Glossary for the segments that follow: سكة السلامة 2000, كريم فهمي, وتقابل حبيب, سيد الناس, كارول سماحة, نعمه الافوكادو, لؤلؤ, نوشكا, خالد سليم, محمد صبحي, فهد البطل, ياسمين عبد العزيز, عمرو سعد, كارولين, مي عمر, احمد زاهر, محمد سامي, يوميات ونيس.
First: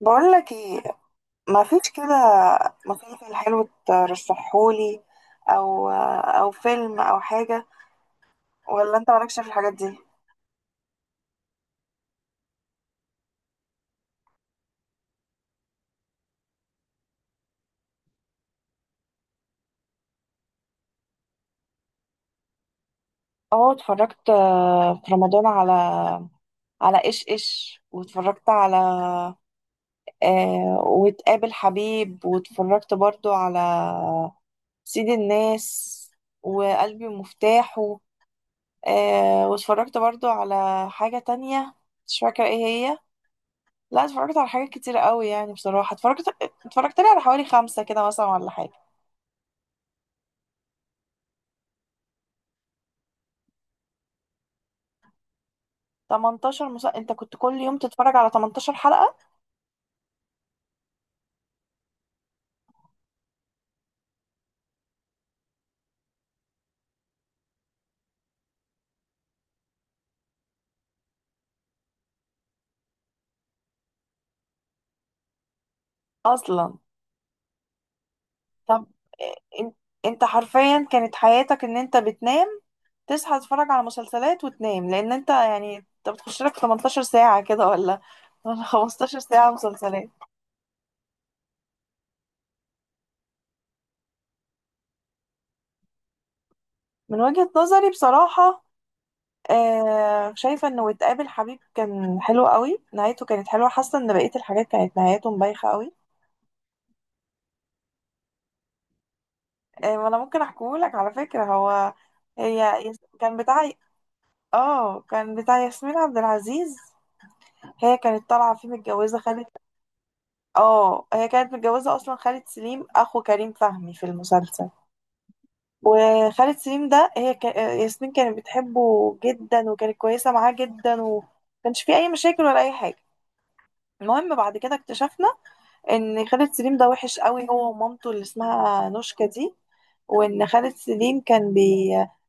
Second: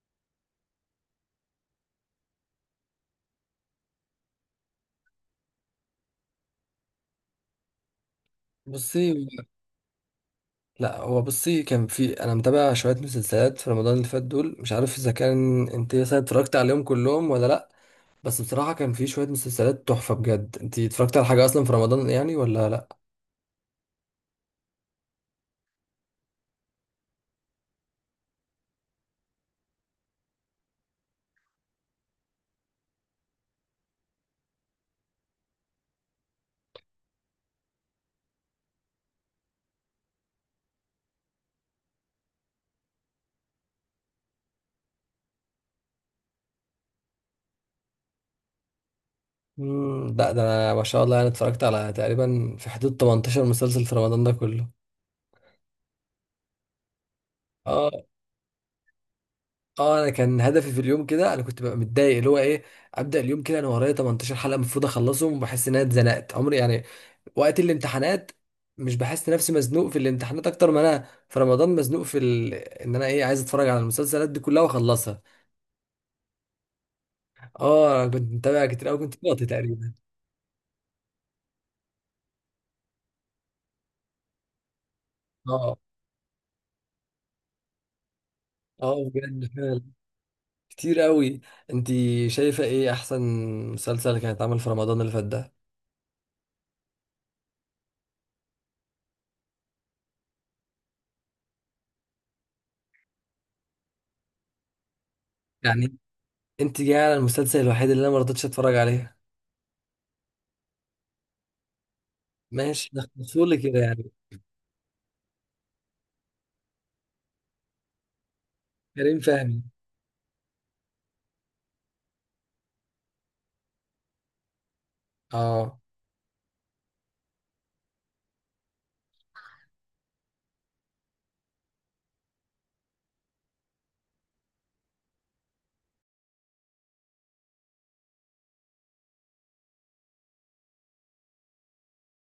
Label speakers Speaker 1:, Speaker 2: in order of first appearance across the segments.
Speaker 1: بقول لك ايه؟ ما فيش كده مسلسل حلو ترشحهولي، او او فيلم او حاجه؟ ولا انت
Speaker 2: بصي.
Speaker 1: مالكش في الحاجات دي؟
Speaker 2: لا، هو بصي، كان في انا متابع شويه مسلسلات في رمضان اللي فات دول. مش عارف اذا كان انت مثلا اتفرجت عليهم كلهم ولا لا. بس بصراحه كان في شويه مسلسلات تحفه بجد. انت اتفرجت على حاجه اصلا في رمضان يعني ولا لا؟
Speaker 1: اه اتفرجت في رمضان على ايش ايش، واتفرجت على آه وتقابل حبيب، واتفرجت برضو على سيد الناس وقلبي ومفتاحه. واتفرجت برضو على حاجة تانية، مش فاكرة ايه هي. لا اتفرجت على حاجات كتير قوي، يعني بصراحة اتفرجت لي على حوالي خمسة كده مثلا ولا حاجة.
Speaker 2: لا، ده انا ما شاء الله انا اتفرجت على تقريبا في حدود 18 مسلسل في رمضان ده كله.
Speaker 1: 18 مسلسل؟ انت كنت كل يوم
Speaker 2: اه.
Speaker 1: تتفرج على 18 حلقة؟
Speaker 2: اه انا كان هدفي في اليوم كده، انا كنت ببقى متضايق اللي هو ايه. ابدا اليوم كده انا ورايا 18 حلقه المفروض اخلصهم، وبحس ان انا اتزنقت عمري يعني وقت الامتحانات. مش بحس نفسي مزنوق في الامتحانات اكتر ما انا في رمضان مزنوق ان انا ايه عايز اتفرج على المسلسلات دي كلها واخلصها.
Speaker 1: اصلا؟
Speaker 2: اه انا كنت متابع
Speaker 1: طب
Speaker 2: كتير قوي، كنت فاضي
Speaker 1: ان-
Speaker 2: تقريبا.
Speaker 1: انت حرفيا كانت حياتك ان انت بتنام، تصحى تتفرج على مسلسلات وتنام، لان انت يعني
Speaker 2: اه
Speaker 1: انت بتخش لك 18 ساعة كده ولا ولا
Speaker 2: اه
Speaker 1: 15
Speaker 2: بجد
Speaker 1: ساعة
Speaker 2: فعلا،
Speaker 1: مسلسلات؟
Speaker 2: كتير قوي. انت شايفه ايه احسن مسلسل كان اتعمل في رمضان اللي فات ده؟
Speaker 1: من وجهة نظري بصراحة، شايفة انه وتقابل حبيب كان حلو قوي، نهايته كانت حلوة. حاسة ان بقية الحاجات كانت نهايته مبايخة قوي.
Speaker 2: يعني انت جايه على المسلسل الوحيد اللي انا ما رضيتش اتفرج عليه.
Speaker 1: إيه، ما انا ممكن احكيهولك على فكرة. هو
Speaker 2: ماشي،
Speaker 1: كان
Speaker 2: نخلصه لي
Speaker 1: بتاع،
Speaker 2: كده يعني.
Speaker 1: اه كان بتاع ياسمين عبد العزيز. هي كانت طالعة فيه متجوزة
Speaker 2: كريم
Speaker 1: خالد.
Speaker 2: فهمي.
Speaker 1: اه هي كانت متجوزة اصلا خالد سليم، اخو كريم فهمي في المسلسل.
Speaker 2: اه
Speaker 1: وخالد سليم ده هي ك... آه، ياسمين كانت بتحبه جدا، وكانت كويسة معاه جدا، ومكانش فيه اي مشاكل ولا اي حاجة. المهم بعد كده اكتشفنا ان خالد سليم ده وحش قوي هو ومامته اللي اسمها نوشكا دي. وان خالد سليم كان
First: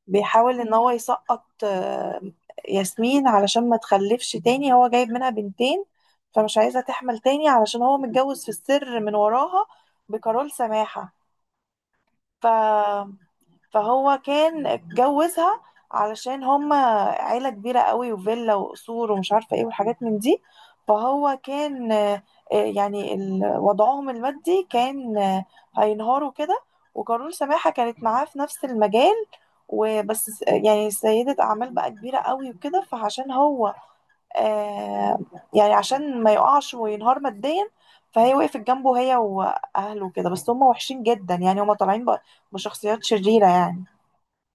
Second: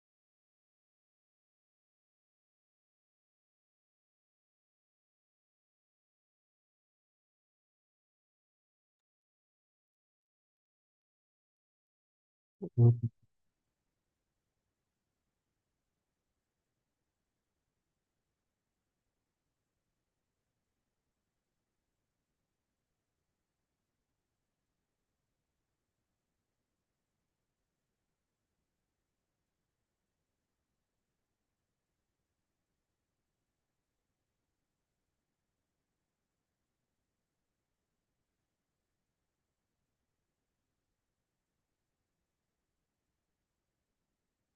Speaker 1: بيحاول ان هو يسقط ياسمين علشان ما تخلفش تاني، هو جايب منها بنتين، فمش عايزة تحمل تاني، علشان هو متجوز في السر من وراها بكارول سماحة. ف فهو كان اتجوزها علشان هما عيلة كبيرة قوي وفيلا وقصور ومش عارفة ايه والحاجات من دي. فهو كان يعني وضعهم المادي كان هينهاروا كده. وكارول سماحة كانت معاه في نفس المجال، يعني سيدة أعمال بقى كبيرة قوي وكده، فعشان هو آه يعني عشان ما يقعش وينهار ماديا، فهي وقفت جنبه هي وأهله كده. بس هم وحشين جدا، يعني هم طالعين بشخصيات شريرة يعني.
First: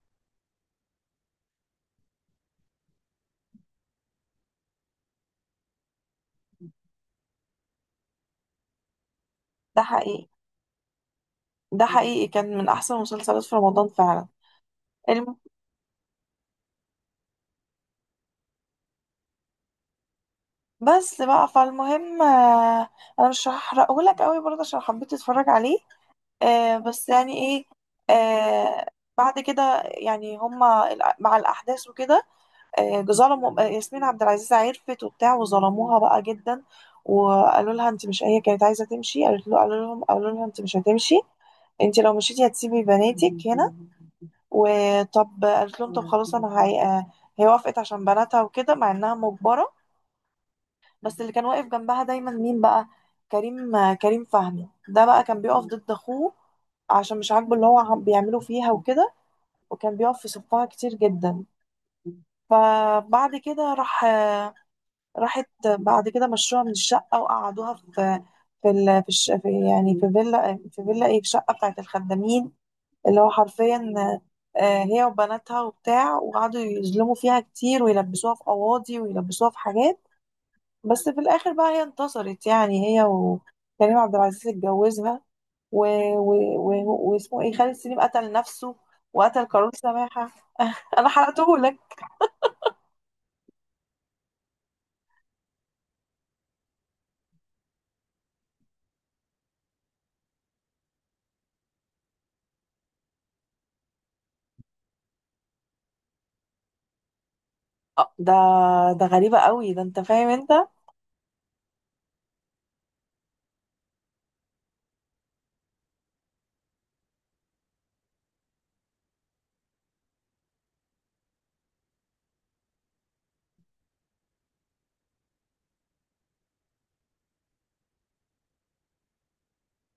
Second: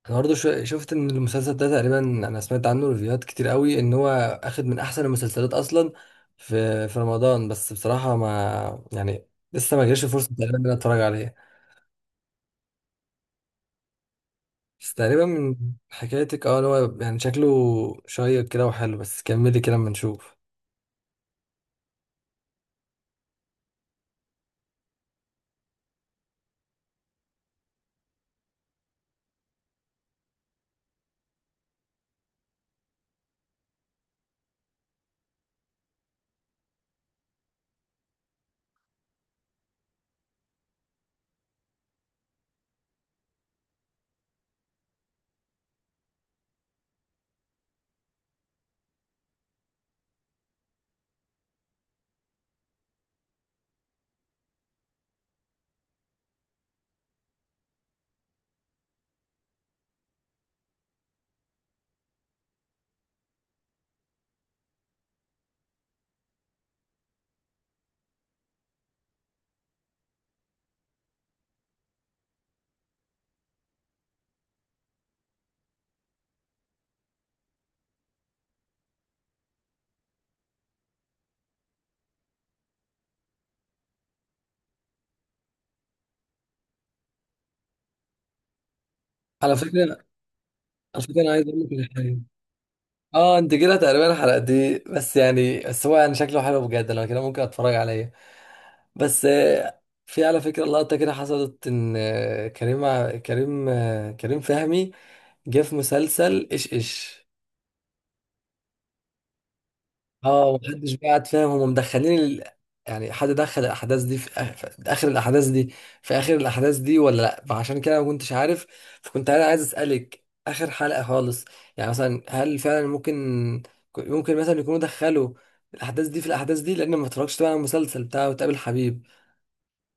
Speaker 2: انا برضه شفت ان المسلسل ده تقريبا انا سمعت عنه ريفيوهات كتير قوي، ان هو اخد من احسن المسلسلات اصلا في رمضان. بس بصراحه ما يعني، لسه
Speaker 1: ده
Speaker 2: ما جاش
Speaker 1: حقيقي،
Speaker 2: فرصه تقريبا ان انا اتفرج عليه.
Speaker 1: ده حقيقي كان من احسن المسلسلات في رمضان فعلا.
Speaker 2: بس تقريبا
Speaker 1: الم...
Speaker 2: من حكايتك اه، إن هو يعني شكله شيق كده وحلو. بس كملي كده اما نشوف.
Speaker 1: بس بقى فالمهم انا مش هحرقه لك قوي برضه عشان حبيت اتفرج عليه. بس يعني ايه، آه، بعد كده يعني هما مع الاحداث وكده ظلموا ياسمين عبد العزيز، عرفت وبتاع وظلموها بقى جدا. وقالوا لها انت مش، هي كانت عايزه تمشي، قالت له قالوا لهم قالوا لها انت مش هتمشي، انت لو مشيتي هتسيبي بناتك هنا. وطب قالت لهم طب خلاص، انا هي... آه، هي وافقت عشان بناتها وكده مع انها مجبره. بس اللي كان واقف جنبها دايما مين بقى؟ كريم، كريم فهمي ده بقى، كان بيقف ضد اخوه عشان مش عاجبه اللي هو بيعمله فيها وكده، وكان بيقف في صفها كتير جدا. فبعد كده راح راحت بعد كده، مشوها من الشقة وقعدوها في في ال... في, الش... في يعني في فيلا في فيلا ايه في شقة بتاعت الخدامين، اللي هو حرفيا هي وبناتها وبتاع. وقعدوا يظلموا فيها كتير، ويلبسوها في قواضي، ويلبسوها في حاجات. بس في الآخر بقى هي انتصرت، يعني هي وكريم عبد العزيز اتجوزها. و... و... واسمه ايه خالد سليم قتل نفسه وقتل
Speaker 2: على
Speaker 1: قارون
Speaker 2: فكره
Speaker 1: سماحة.
Speaker 2: على
Speaker 1: أنا
Speaker 2: فكره انا عايز
Speaker 1: حرقته
Speaker 2: اقول لك
Speaker 1: لك.
Speaker 2: على حاجه. اه انت كده تقريبا الحلقه دي، بس يعني بس هو يعني شكله حلو بجد، لو كده ممكن اتفرج عليه. بس في على فكرة لقطة كده حصلت إن آه، كريم ع- كريم آه، كريم فهمي جه في مسلسل إيش إيش.
Speaker 1: آه، ده ده غريبة قوي، ده انت فاهم انت.
Speaker 2: اه محدش بقى قاعد فاهم، هما مدخلين يعني حد دخل الأحداث دي في آخر الأحداث دي ولا لأ؟ فعشان كده ما كنتش عارف. فكنت أنا عايز أسألك آخر حلقة خالص، يعني مثلا هل فعلا ممكن مثلا يكونوا دخلوا الأحداث دي؟ لأن ما اتفرجتش طبعا على المسلسل بتاعه وتقابل حبيب.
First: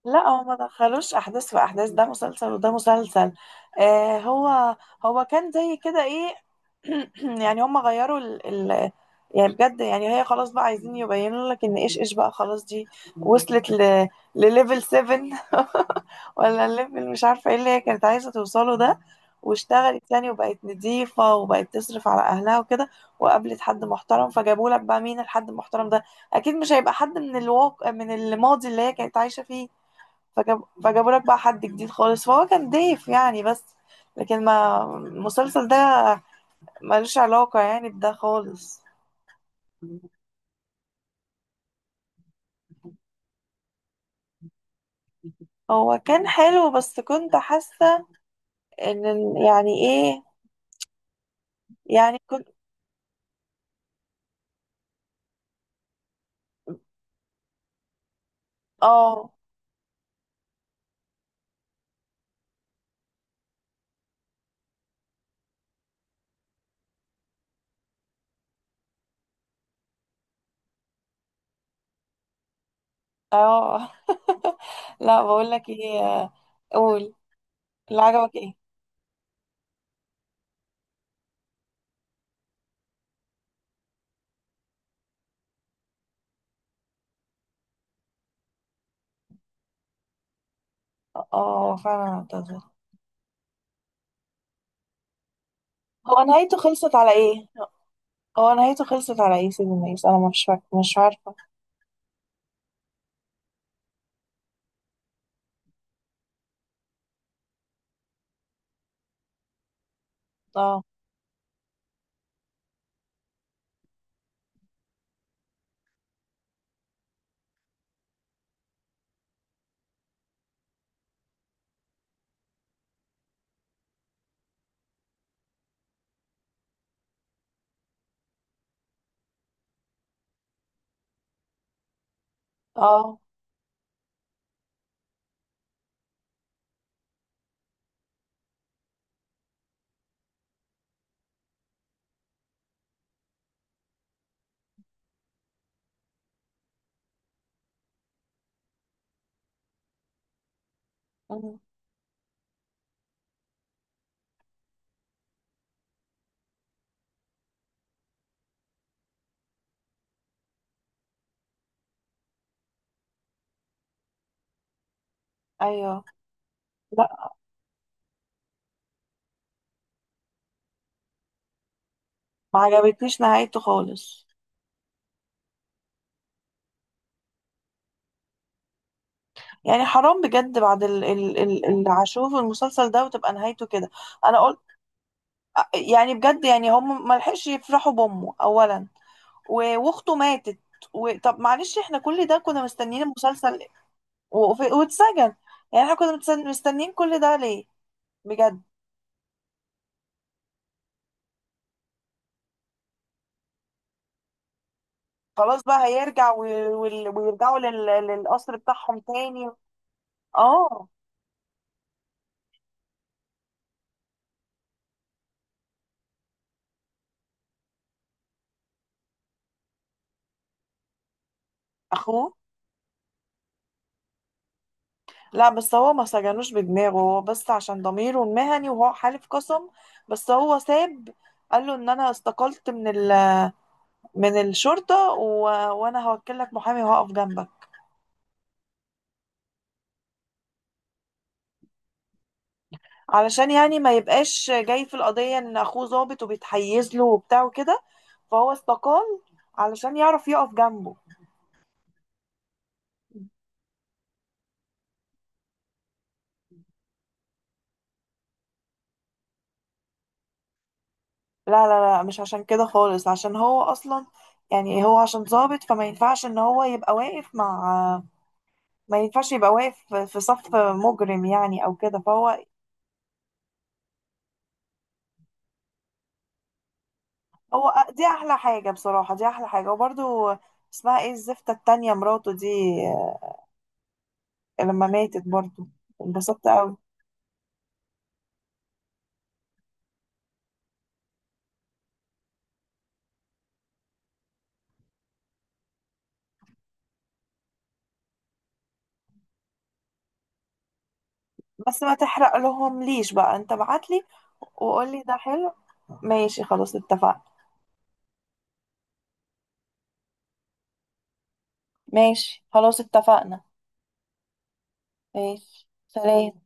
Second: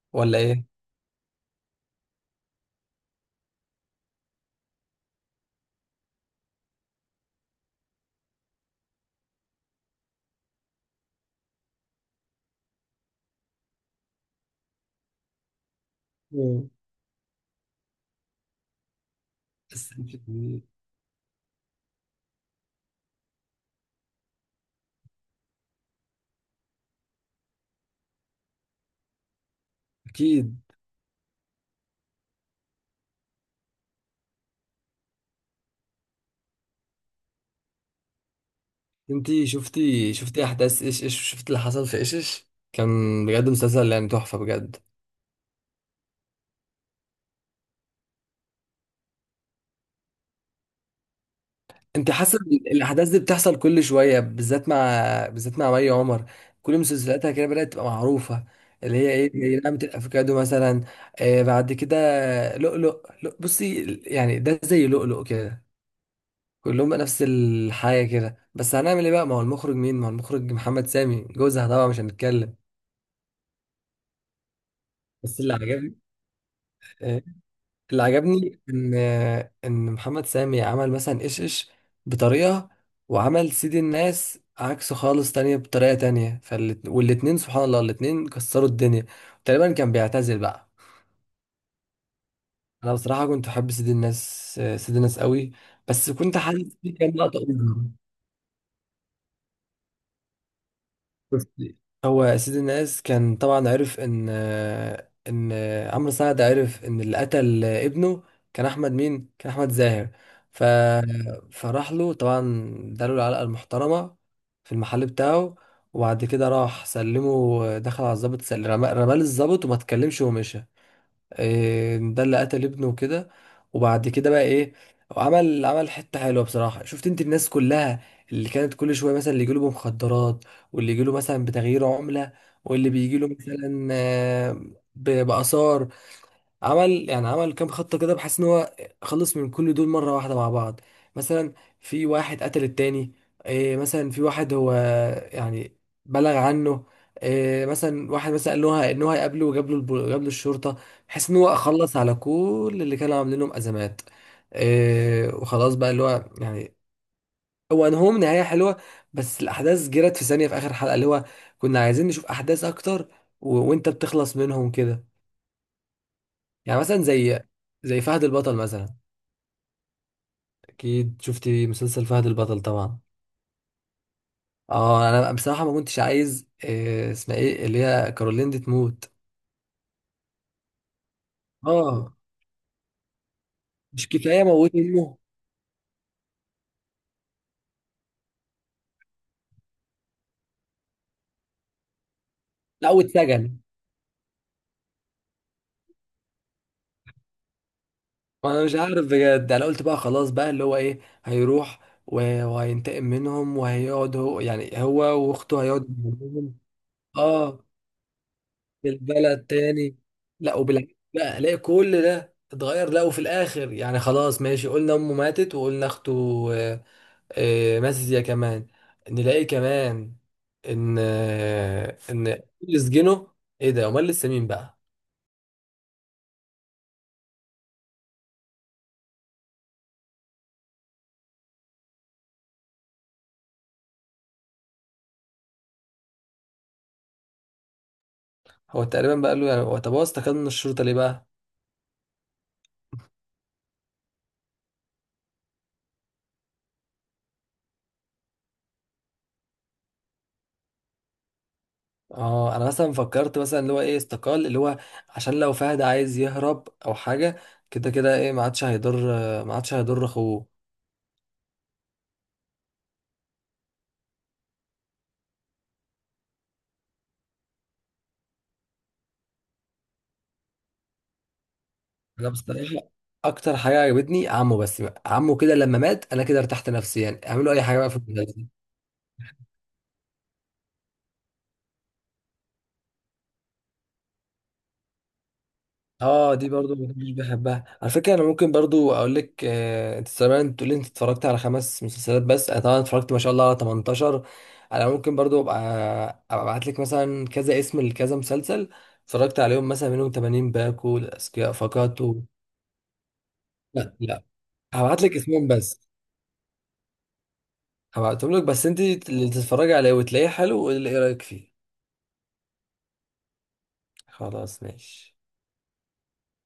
Speaker 1: لا
Speaker 2: ولا
Speaker 1: هو ما
Speaker 2: إيه؟
Speaker 1: دخلوش احداث في احداث، ده مسلسل وده مسلسل. آه، هو كان زي كده ايه. يعني هم غيروا ال ال يعني بجد، يعني هي خلاص بقى عايزين يبينوا لك ان ايش ايش بقى خلاص دي وصلت لليفل 7 ولا
Speaker 2: مم.
Speaker 1: الليفل مش عارفه ايه اللي هي كانت عايزه توصله ده.
Speaker 2: بس
Speaker 1: واشتغلت يعني، وبقت نضيفة، وبقت تصرف على أهلها وكده. وقابلت حد محترم، فجابوا لك بقى مين الحد المحترم ده؟ أكيد مش هيبقى حد من الواقع من الماضي اللي هي كانت عايشة فيه.
Speaker 2: اكيد،
Speaker 1: فجابوا لك بقى حد جديد خالص، فهو كان ضيف يعني. بس لكن ما المسلسل ده ملوش علاقة يعني بده خالص.
Speaker 2: انتي شفتي احداث ايش ايش؟ شفتي اللي حصل في ايش ايش كان؟ بجد مسلسل يعني تحفه بجد.
Speaker 1: هو كان حلو، بس كنت حاسة ان يعني ايه،
Speaker 2: انت
Speaker 1: يعني
Speaker 2: حاسه
Speaker 1: كنت.
Speaker 2: إن الاحداث دي بتحصل كل شويه بالذات مع مي عمر. كل مسلسلاتها كده بدات تبقى معروفه، اللي هي
Speaker 1: اه.
Speaker 2: ايه زي نعمه الافوكادو مثلا. بعد كده لؤلؤ، بصي يعني ده زي لؤلؤ كده. كلهم بقى نفس الحاجه كده، بس هنعمل ايه بقى؟ ما هو المخرج مين؟ ما هو المخرج محمد سامي جوزها، طبعا مش هنتكلم.
Speaker 1: اه. لا
Speaker 2: بس
Speaker 1: بقول
Speaker 2: اللي
Speaker 1: لك
Speaker 2: عجبني،
Speaker 1: ايه قول.
Speaker 2: آه،
Speaker 1: اللي
Speaker 2: اللي
Speaker 1: عجبك ايه؟
Speaker 2: عجبني ان ان محمد سامي عمل مثلا ايش ايش بطريقه، وعمل سيد الناس عكسه خالص، تانية بطريقه تانية. والاتنين سبحان الله الاتنين كسروا الدنيا. تقريبا كان بيعتزل بقى.
Speaker 1: اه فعلا اعتذر.
Speaker 2: انا بصراحه كنت احب سيد الناس، سيد الناس قوي. بس
Speaker 1: هو
Speaker 2: كنت
Speaker 1: نهايته
Speaker 2: حاسس في
Speaker 1: خلصت
Speaker 2: كام
Speaker 1: على
Speaker 2: لقطه.
Speaker 1: ايه؟ هو نهايته خلصت على ايه سيدي الناس؟ انا مش عارفة.
Speaker 2: بس هو سيد الناس كان طبعا عرف ان عمرو سعد عرف ان اللي قتل ابنه كان احمد مين؟ كان احمد زاهر. ف
Speaker 1: اه.
Speaker 2: فراح له طبعا، اداله العلقه المحترمه في المحل بتاعه. وبعد كده راح سلمه، دخل على الضابط، سل- رمى رماه للضابط وما اتكلمش ومشى. إيه، ده اللي قتل ابنه وكده. وبعد كده بقى ايه، عمل حته حلوه بصراحه. شفت انت الناس كلها اللي كانت كل شويه، مثلا اللي يجيله بمخدرات، واللي يجيله مثلا بتغيير عمله، واللي
Speaker 1: اه.
Speaker 2: بيجيله مثلا باثار، عمل يعني عمل كام خطة كده، بحيث ان هو خلص من كل دول مرة واحدة مع بعض. مثلا في واحد قتل التاني، إيه مثلا في واحد هو يعني بلغ عنه، إيه مثلا واحد مثلا قال له ان هو هيقابله وجاب له الب- جاب له الشرطة، بحيث ان هو
Speaker 1: مم.
Speaker 2: خلص على كل اللي كانوا عاملين لهم ازمات. إيه وخلاص بقى اللي هو يعني، هو انهم نهاية حلوة. بس الاحداث جرت في ثانية في اخر حلقة، اللي هو كنا عايزين نشوف احداث اكتر، و... وانت بتخلص منهم كده.
Speaker 1: ايوه.
Speaker 2: يعني مثلا
Speaker 1: لا،
Speaker 2: زي فهد البطل مثلا. اكيد شفتي مسلسل فهد
Speaker 1: ما
Speaker 2: البطل طبعا.
Speaker 1: عجبتنيش نهايته خالص.
Speaker 2: اه انا بصراحه ما كنتش عايز إيه اسمها ايه، اللي هي كارولين دي، تموت.
Speaker 1: يعني حرام بجد، بعد ال ال ال اللي
Speaker 2: اه
Speaker 1: هشوف المسلسل ده وتبقى نهايته كده.
Speaker 2: مش
Speaker 1: انا
Speaker 2: كفايه
Speaker 1: قلت،
Speaker 2: موت امه؟
Speaker 1: يعني بجد، يعني هم ما لحقش يفرحوا بامه اولا، واخته ماتت، و... طب معلش احنا كل ده كنا
Speaker 2: لا
Speaker 1: مستنيين
Speaker 2: واتسجن.
Speaker 1: المسلسل، واتسجن. يعني احنا كنا مستنيين كل ده ليه؟ بجد.
Speaker 2: انا مش عارف بجد، انا قلت بقى خلاص بقى اللي هو ايه، هيروح وهينتقم منهم، وهيقعد هو يعني هو واخته
Speaker 1: خلاص بقى
Speaker 2: هيقعد
Speaker 1: هيرجع
Speaker 2: منهم.
Speaker 1: ويرجعوا
Speaker 2: اه
Speaker 1: للقصر بتاعهم
Speaker 2: بالبلد
Speaker 1: تاني.
Speaker 2: تاني. لا
Speaker 1: اه.
Speaker 2: وبالعكس بقى الاقي كل ده اتغير. لا وفي الاخر يعني خلاص ماشي، قلنا امه ماتت، وقلنا اخته آه، ماتت هي كمان. نلاقي كمان ان آه،
Speaker 1: اخوه.
Speaker 2: ان اللي سجنه، ايه ده؟ امال لسه مين بقى؟
Speaker 1: لا بس هو ما سجنوش بدماغه هو، بس عشان ضميره المهني وهو حالف قسم. بس هو ساب، قال له ان انا استقلت من الشرطة، و... وانا هوكل لك محامي وهقف جنبك.
Speaker 2: هو تقريبا بقى قال له يعني، هو طب هو استقال من الشرطه ليه بقى؟
Speaker 1: علشان يعني ما يبقاش جاي في القضية ان اخوه ظابط وبيتحيز له وبتاع وكده، فهو استقال علشان يعرف يقف جنبه.
Speaker 2: اه انا مثلا فكرت مثلا اللي هو ايه، استقال اللي هو عشان لو فهد عايز يهرب او حاجه، كده كده ايه ما عادش هيضر اخوه.
Speaker 1: لا لا لا، مش عشان كده خالص، عشان هو اصلا يعني هو عشان ضابط فما ينفعش ان هو يبقى واقف مع، ما ينفعش يبقى واقف في صف مجرم يعني او كده
Speaker 2: انا
Speaker 1: فهو.
Speaker 2: بصراحه اكتر حاجه عجبتني عمه، بس بقى. عمه كده لما مات انا كده ارتحت نفسيا، اعملوا اي حاجه بقى في
Speaker 1: دي احلى
Speaker 2: المسلسل.
Speaker 1: حاجة بصراحة، دي احلى حاجة. وبرضو اسمها ايه الزفتة التانية مراته دي، لما ماتت برضو
Speaker 2: اه
Speaker 1: انبسطت
Speaker 2: دي برضو
Speaker 1: قوي.
Speaker 2: ما كنتش بحبها على فكره. انا ممكن برضو اقول لك، انت زمان تقول لي انت اتفرجت على خمس مسلسلات بس، انا طبعا اتفرجت ما شاء الله على 18. انا ممكن برضو ابقى ابعت لك مثلا كذا اسم لكذا مسلسل اتفرجت عليهم، مثلا منهم 80 باكو الاذكياء
Speaker 1: بس ما
Speaker 2: فقط
Speaker 1: تحرق لهم ليش بقى، انت
Speaker 2: لا
Speaker 1: بعتلي
Speaker 2: لا، هبعت
Speaker 1: وقولي
Speaker 2: لك
Speaker 1: ده
Speaker 2: اسمهم
Speaker 1: حلو.
Speaker 2: بس.
Speaker 1: ماشي خلاص اتفقنا.
Speaker 2: هبعتهم لك بس انت اللي تتفرجي عليه وتلاقيه حلو، واللي ايه رايك فيه.
Speaker 1: ماشي خلاص اتفقنا.
Speaker 2: خلاص ماشي.
Speaker 1: ماشي، سلام.